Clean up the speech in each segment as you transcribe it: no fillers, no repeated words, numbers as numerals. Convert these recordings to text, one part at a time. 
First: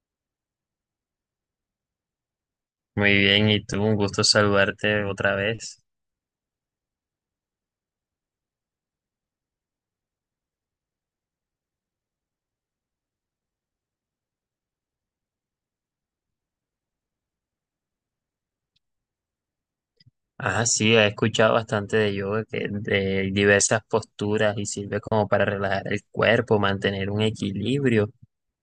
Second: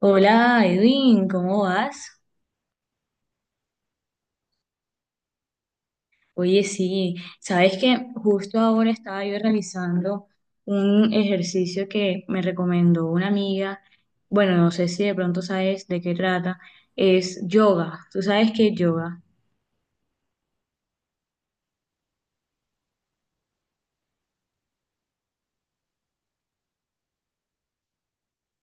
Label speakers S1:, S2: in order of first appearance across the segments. S1: Hola Edwin, ¿cómo vas?
S2: Muy bien, y tú, un gusto saludarte otra vez.
S1: Oye, sí, sabes que justo ahora estaba yo realizando un ejercicio que me recomendó una amiga. Bueno, no sé si de pronto sabes de qué trata. Es yoga. ¿Tú sabes qué es yoga?
S2: Ah, sí, he escuchado bastante de yoga, que de diversas posturas y sirve como para relajar el cuerpo, mantener un equilibrio.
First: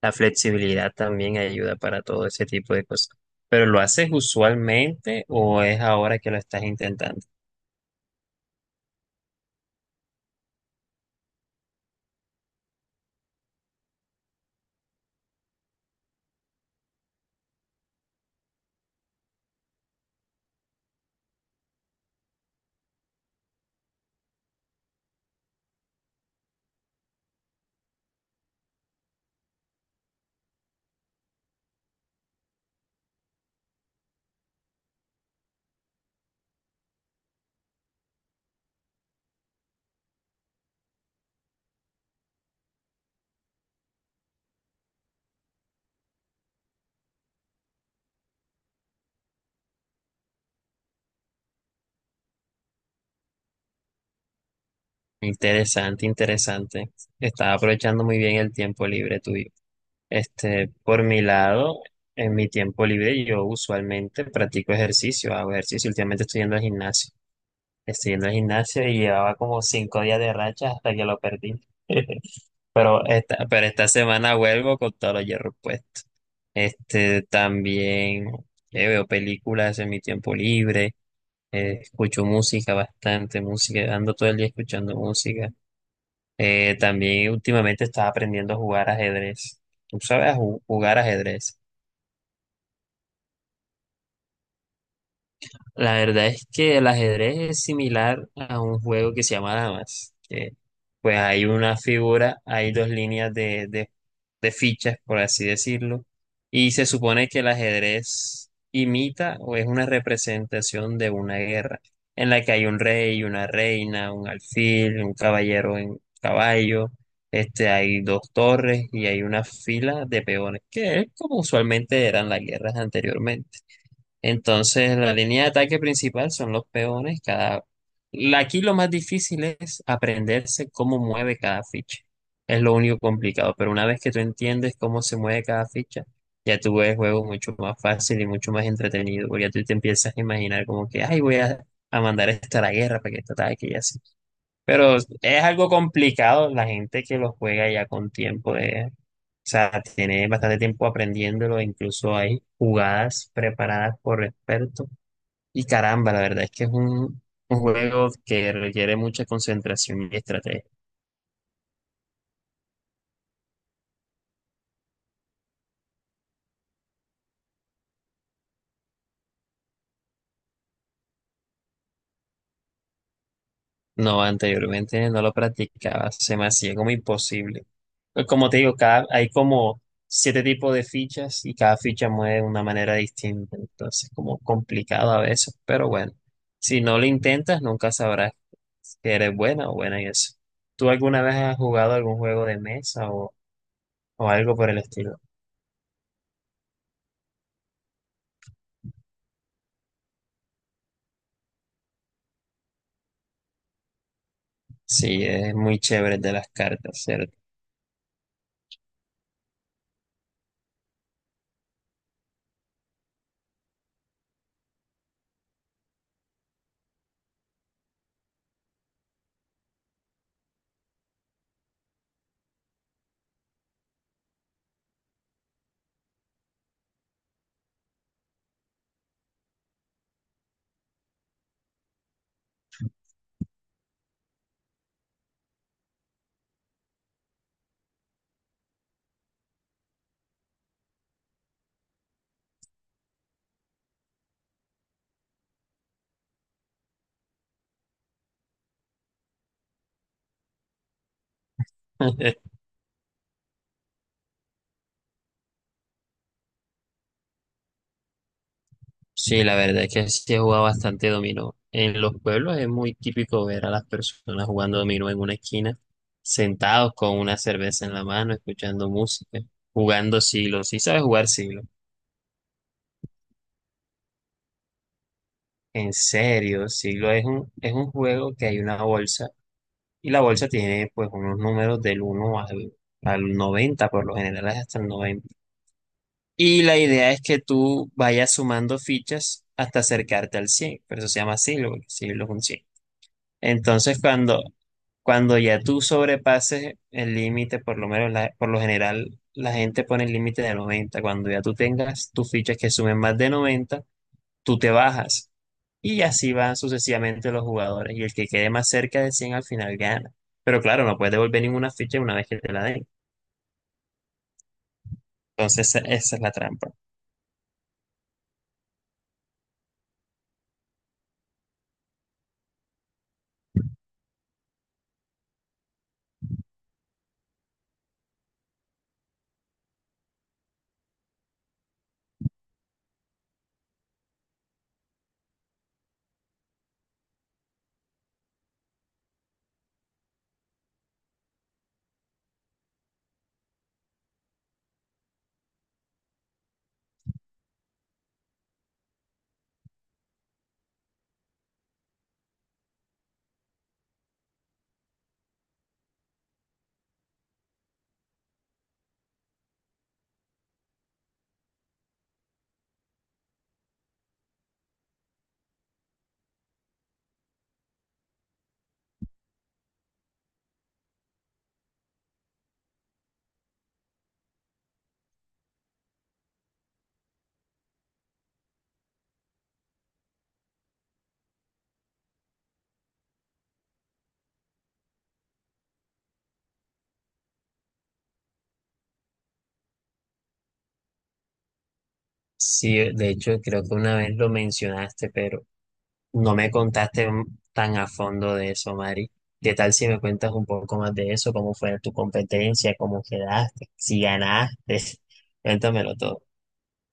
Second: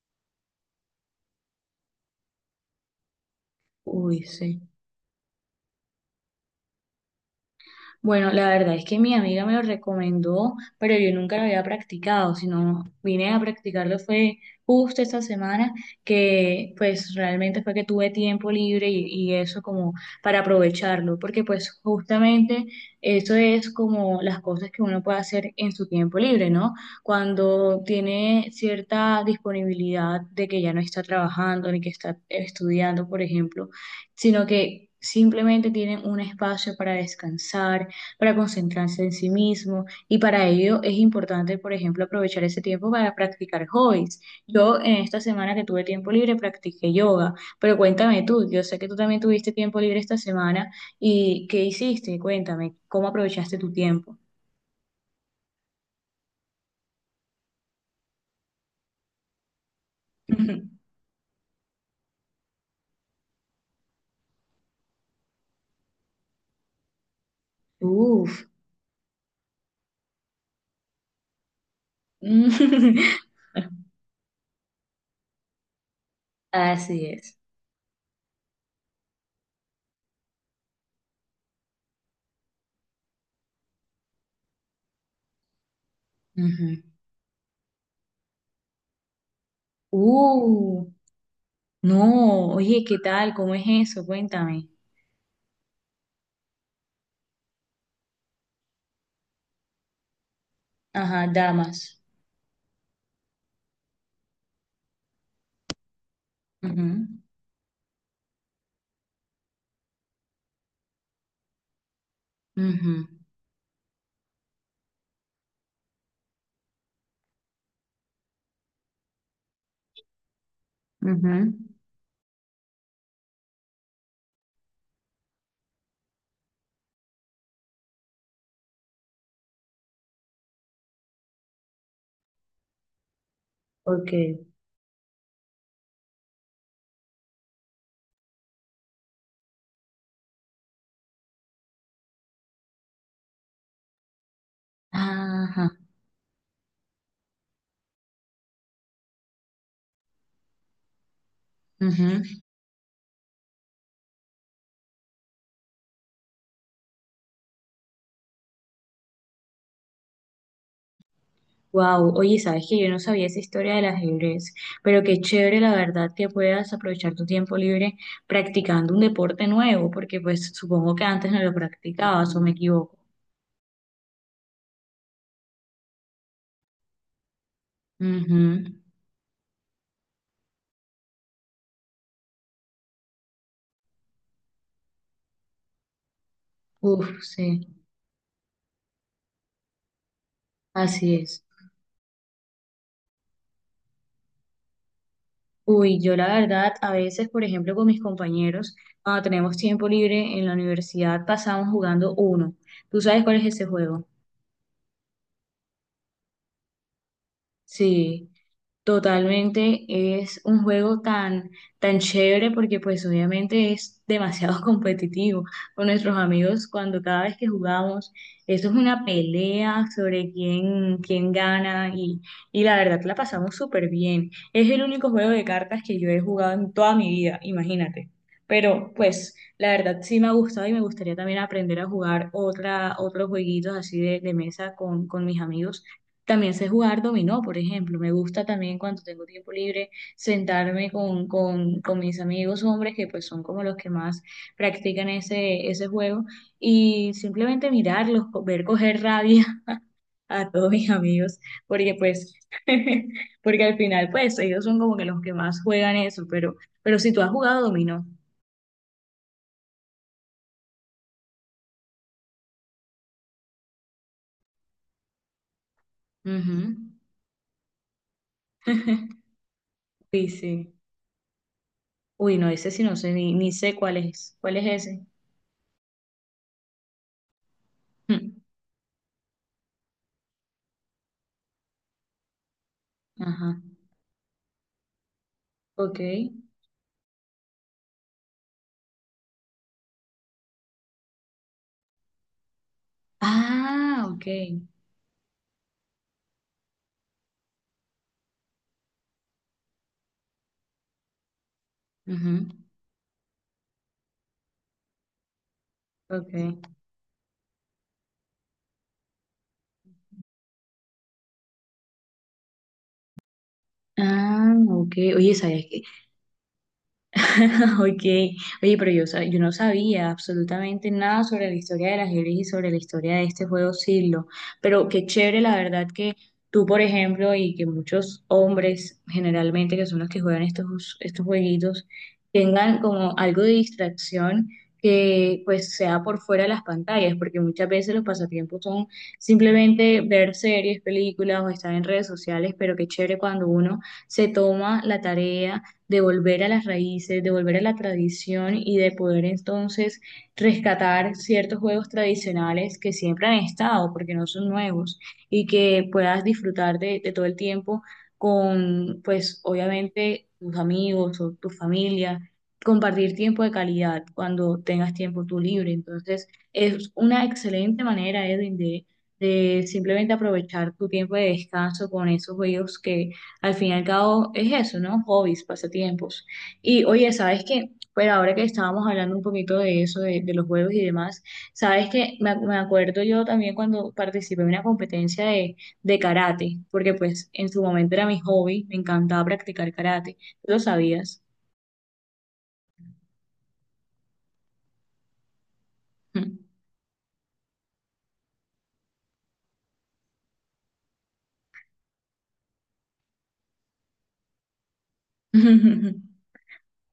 S2: La flexibilidad también ayuda para todo ese tipo de cosas. ¿Pero lo haces
S1: Uy, sí.
S2: usualmente o es ahora que lo estás intentando?
S1: Bueno, la verdad es que mi amiga me lo recomendó, pero yo nunca lo había practicado, sino vine a practicarlo fue justo esta semana, que pues realmente fue que tuve tiempo libre y eso como para aprovecharlo, porque pues justamente eso es como las cosas que uno puede hacer en su tiempo libre, ¿no? Cuando tiene cierta disponibilidad de que ya no está trabajando ni que está estudiando, por ejemplo, sino que... Simplemente tienen un espacio para descansar, para concentrarse en sí mismo y para ello es importante, por ejemplo, aprovechar ese tiempo para practicar hobbies. Yo en esta semana que tuve tiempo libre practiqué yoga, pero cuéntame tú, yo sé que tú también tuviste tiempo libre esta semana y ¿qué hiciste? Cuéntame, ¿cómo aprovechaste tu tiempo?
S2: Interesante, interesante. Estás aprovechando muy bien el tiempo libre tuyo. Por mi lado, en mi tiempo libre yo usualmente practico ejercicio, hago ejercicio, últimamente estoy yendo al gimnasio. Estoy yendo al
S1: Uf.
S2: gimnasio y llevaba como cinco días de racha hasta que lo perdí. Pero esta, pero esta semana vuelvo con todos los hierros puestos.
S1: Así es.
S2: También veo películas en mi tiempo libre, escucho música bastante, música, ando todo el día escuchando música.
S1: Ujú.
S2: También últimamente estaba aprendiendo a jugar ajedrez. ¿Tú sabes a
S1: Uh,
S2: jugar ajedrez?
S1: no, oye, ¿qué tal? ¿Cómo es eso? Cuéntame.
S2: La verdad es que el ajedrez es similar a un juego que se llama damas, que pues
S1: Ajá,
S2: hay una
S1: damas.
S2: figura, hay dos líneas de fichas, por así decirlo, y se
S1: Ujú,
S2: supone que el ajedrez imita o es una representación de una guerra, en la que hay un
S1: ujú,
S2: rey, una reina, un alfil, un caballero en caballo, hay dos torres y hay una fila de peones, que es como
S1: ujú.
S2: usualmente eran las guerras anteriormente. Entonces, la línea de ataque principal son los peones. Aquí lo más difícil es aprenderse cómo mueve cada ficha. Es lo único complicado, pero una vez
S1: Ok.
S2: que tú entiendes cómo se mueve cada ficha, ya tú ves el juego mucho más fácil y mucho más entretenido, porque ya tú te empiezas a imaginar como que, ay, a mandar esto a la guerra para que esto ataque y así. Pero es
S1: Ajá.
S2: algo complicado la gente que lo juega ya con tiempo de, o sea, tiene bastante tiempo aprendiéndolo, incluso hay jugadas preparadas por expertos. Y caramba, la verdad es que es un juego que requiere mucha concentración y estrategia.
S1: Wow, oye, sabes que yo no sabía esa historia del ajedrez, pero qué chévere la verdad que puedas aprovechar tu tiempo libre practicando un deporte nuevo, porque pues supongo que antes no lo practicabas o me equivoco.
S2: No, anteriormente no lo practicaba, se me hacía como imposible. Pues como te
S1: Ujú.
S2: digo, hay como siete tipos de fichas y cada ficha mueve de una manera distinta, entonces como complicado a veces, pero bueno, si no lo
S1: Uf, sí,
S2: intentas nunca sabrás que eres buena o buena en eso. ¿Tú
S1: así
S2: alguna vez
S1: es.
S2: has jugado algún juego de mesa o algo por el estilo?
S1: Uy, yo la verdad, a veces, por ejemplo, con mis compañeros, cuando tenemos tiempo libre en la universidad, pasamos jugando uno. ¿Tú sabes cuál es ese juego?
S2: Sí, es muy chévere el de las cartas, ¿cierto?
S1: Sí. Totalmente, es un juego tan, tan chévere porque pues obviamente es demasiado competitivo con nuestros amigos cuando cada vez que jugamos, eso es una pelea sobre quién, quién gana y la verdad la pasamos súper bien. Es el único juego de cartas que yo he jugado en toda mi vida, imagínate. Pero pues la verdad sí me ha gustado y me gustaría también aprender a jugar otra, otros jueguitos así de mesa con mis amigos también sé jugar dominó, por ejemplo. Me gusta también cuando tengo tiempo libre sentarme con, con mis amigos hombres, que pues son como los que más practican ese, ese juego, y simplemente mirarlos, ver coger rabia a todos mis amigos, porque pues, porque al final pues ellos son como que los que más juegan eso, pero si tú has jugado dominó.
S2: Sí, la verdad es que sí he jugado bastante dominó. En los pueblos es muy típico ver a las personas jugando dominó en una esquina,
S1: Ujú.
S2: sentados con una cerveza en la mano, escuchando música, jugando
S1: Sí,
S2: siglo.
S1: sí.
S2: Sí sabes jugar siglo.
S1: Uy, no, ese sí no sé, ni, ni sé cuál es. ¿Cuál es ese?
S2: En serio, siglo es es un juego que hay una bolsa y la bolsa tiene pues unos números al
S1: Ajá.
S2: noventa, por lo general es hasta el noventa.
S1: Ok.
S2: Y la idea es que tú vayas sumando fichas hasta acercarte al 100. Por eso se llama siglo, porque siglo es un 100. Entonces,
S1: Ah, ok.
S2: cuando ya tú sobrepases el límite, por lo menos por lo general, la gente pone el límite de 90. Cuando ya tú tengas tus
S1: Ujú.
S2: fichas que sumen más de 90, tú te bajas. Y así van
S1: Ok.
S2: sucesivamente los jugadores. Y el que quede más cerca de 100 al final gana. Pero claro, no puedes devolver ninguna ficha una vez que te la den.
S1: Ah, ok. Oye, ¿sabes?
S2: Entonces, esa es la trampa.
S1: Ok, oye, pero yo, yo no sabía absolutamente nada sobre la historia del ajedrez y sobre la historia de este juego siglo, pero qué chévere la verdad que tú, por ejemplo, y que muchos hombres generalmente, que son los que juegan estos, estos jueguitos, tengan como algo de distracción que pues sea por fuera de las pantallas, porque muchas veces los pasatiempos son simplemente ver series, películas o estar en redes sociales, pero qué chévere cuando uno se toma la tarea de volver a las raíces, de volver a la tradición y de poder entonces rescatar ciertos juegos tradicionales que siempre han estado, porque no son nuevos, y que puedas disfrutar de todo el tiempo con, pues obviamente, tus amigos o tu familia, compartir tiempo de calidad cuando tengas tiempo tú libre. Entonces, es una excelente manera, Edwin, de simplemente aprovechar tu tiempo de descanso con esos juegos que al fin y al cabo es eso, ¿no? Hobbies, pasatiempos. Y oye, ¿sabes qué? Pero ahora que estábamos hablando un poquito de eso, de los juegos y demás, ¿sabes qué? Me acuerdo yo también cuando participé en una competencia de karate, porque pues en su momento era mi hobby, me encantaba practicar karate. ¿Tú lo sabías?
S2: Sí, de hecho, creo que una vez lo mencionaste, pero no me contaste tan a fondo de eso, Mari. ¿Qué tal si me cuentas un poco más de eso? ¿Cómo fue tu competencia? ¿Cómo quedaste? ¿Si ganaste? Cuéntamelo todo.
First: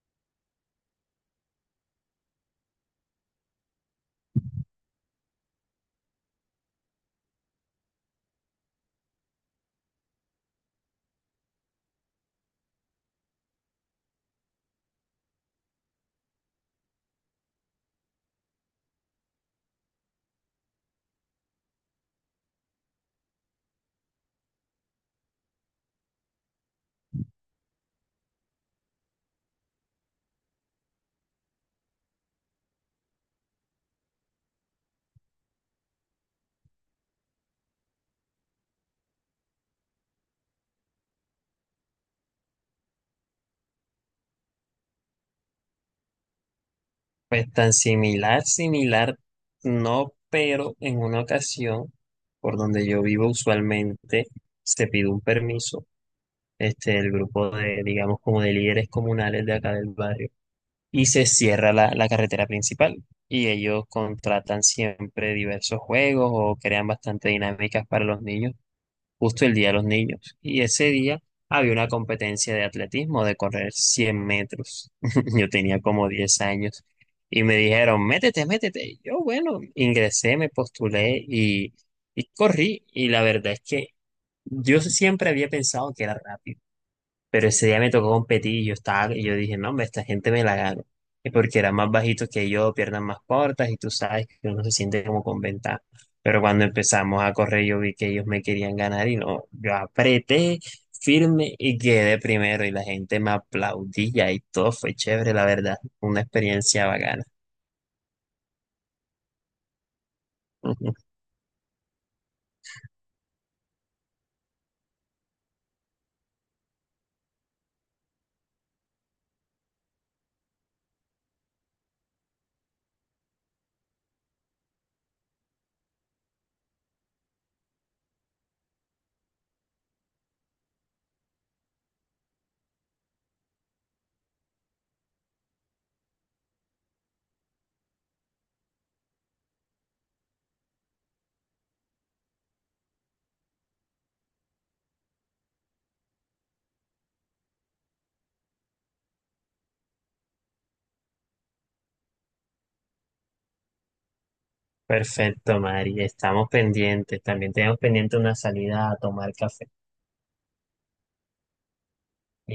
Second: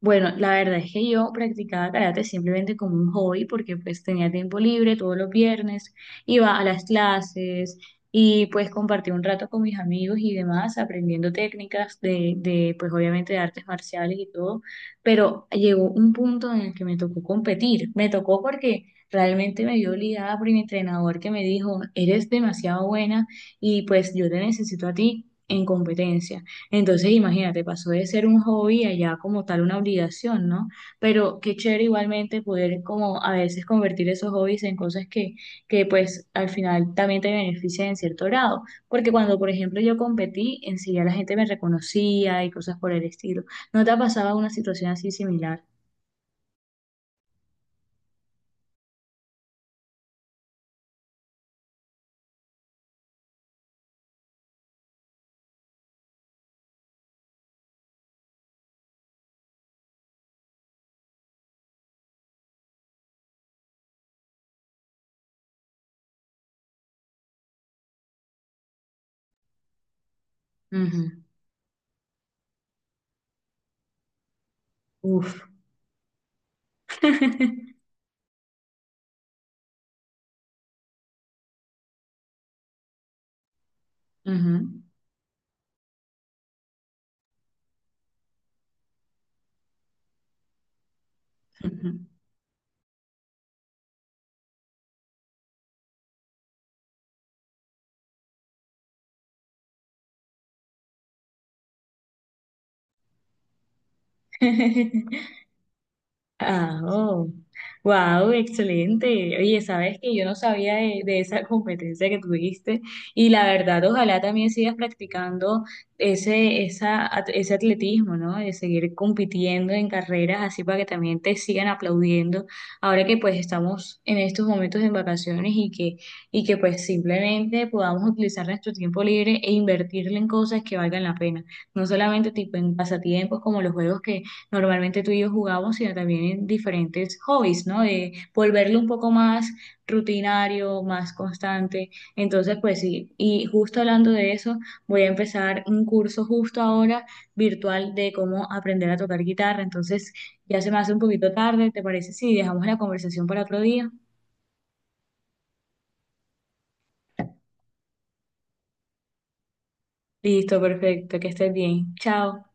S1: Bueno, la verdad es que yo practicaba karate simplemente como un hobby porque pues tenía tiempo libre todos los viernes, iba a las clases y pues compartí un rato con mis amigos y demás aprendiendo técnicas de pues obviamente de artes marciales y todo, pero llegó un punto en el que me tocó competir, me tocó porque realmente me vio obligada por mi entrenador que me dijo, eres demasiado buena y pues yo te necesito a ti en competencia. Entonces, imagínate, pasó de ser un hobby a ya como tal una obligación, ¿no? Pero qué chévere igualmente poder como a veces convertir esos hobbies en cosas que pues al final también te benefician en cierto grado. Porque cuando, por ejemplo, yo competí, en sí ya la gente me reconocía y cosas por el estilo. ¿No te ha pasado una situación así similar?
S2: Pues tan similar, similar, no, pero en una ocasión, por donde yo vivo usualmente, se pidió un permiso, el grupo de, digamos, como de líderes comunales de acá del barrio, y se cierra la carretera principal. Y ellos contratan siempre diversos juegos o crean bastante dinámicas para los niños, justo el día de los niños. Y ese día
S1: Ujú.
S2: había una competencia de atletismo de correr 100 metros.
S1: Uf.
S2: Yo tenía como 10 años y me dijeron, métete, métete. Bueno, ingresé, me postulé y corrí. Y la verdad es que yo
S1: Ujú.
S2: siempre había pensado que era rápido, pero ese día me tocó competir y yo estaba, y yo dije, no, hombre, esta gente me la gano. Y porque eran más
S1: Ujú.
S2: bajitos que yo, piernas más cortas, y tú sabes que uno se siente como con ventaja. Pero cuando empezamos a correr, yo vi que ellos me querían ganar y no, yo apreté firme y quedé primero. Y la gente me aplaudía y todo fue chévere, la verdad. Una
S1: Ah,
S2: experiencia bacana.
S1: oh, wow, excelente. Oye, sabes que yo no sabía de esa competencia que tuviste y la verdad, ojalá también sigas practicando ese, ese atletismo, ¿no? De seguir compitiendo en carreras así para que también te sigan aplaudiendo. Ahora que pues estamos en estos momentos en vacaciones y que pues simplemente podamos utilizar nuestro tiempo libre e invertirlo en cosas que valgan la pena. No solamente tipo en pasatiempos como los juegos que normalmente tú y yo jugamos, sino también en diferentes hobbies, ¿no? De volverlo un poco más rutinario, más constante. Entonces, pues sí, y justo hablando de eso, voy a empezar un curso justo ahora virtual de cómo aprender a tocar guitarra. Entonces, ya se me hace un poquito tarde, ¿te parece? Sí, dejamos la conversación para otro día.
S2: Perfecto, Mari. Estamos pendientes. También tenemos pendiente una salida a tomar café.
S1: Listo, perfecto, que estés bien. Chao.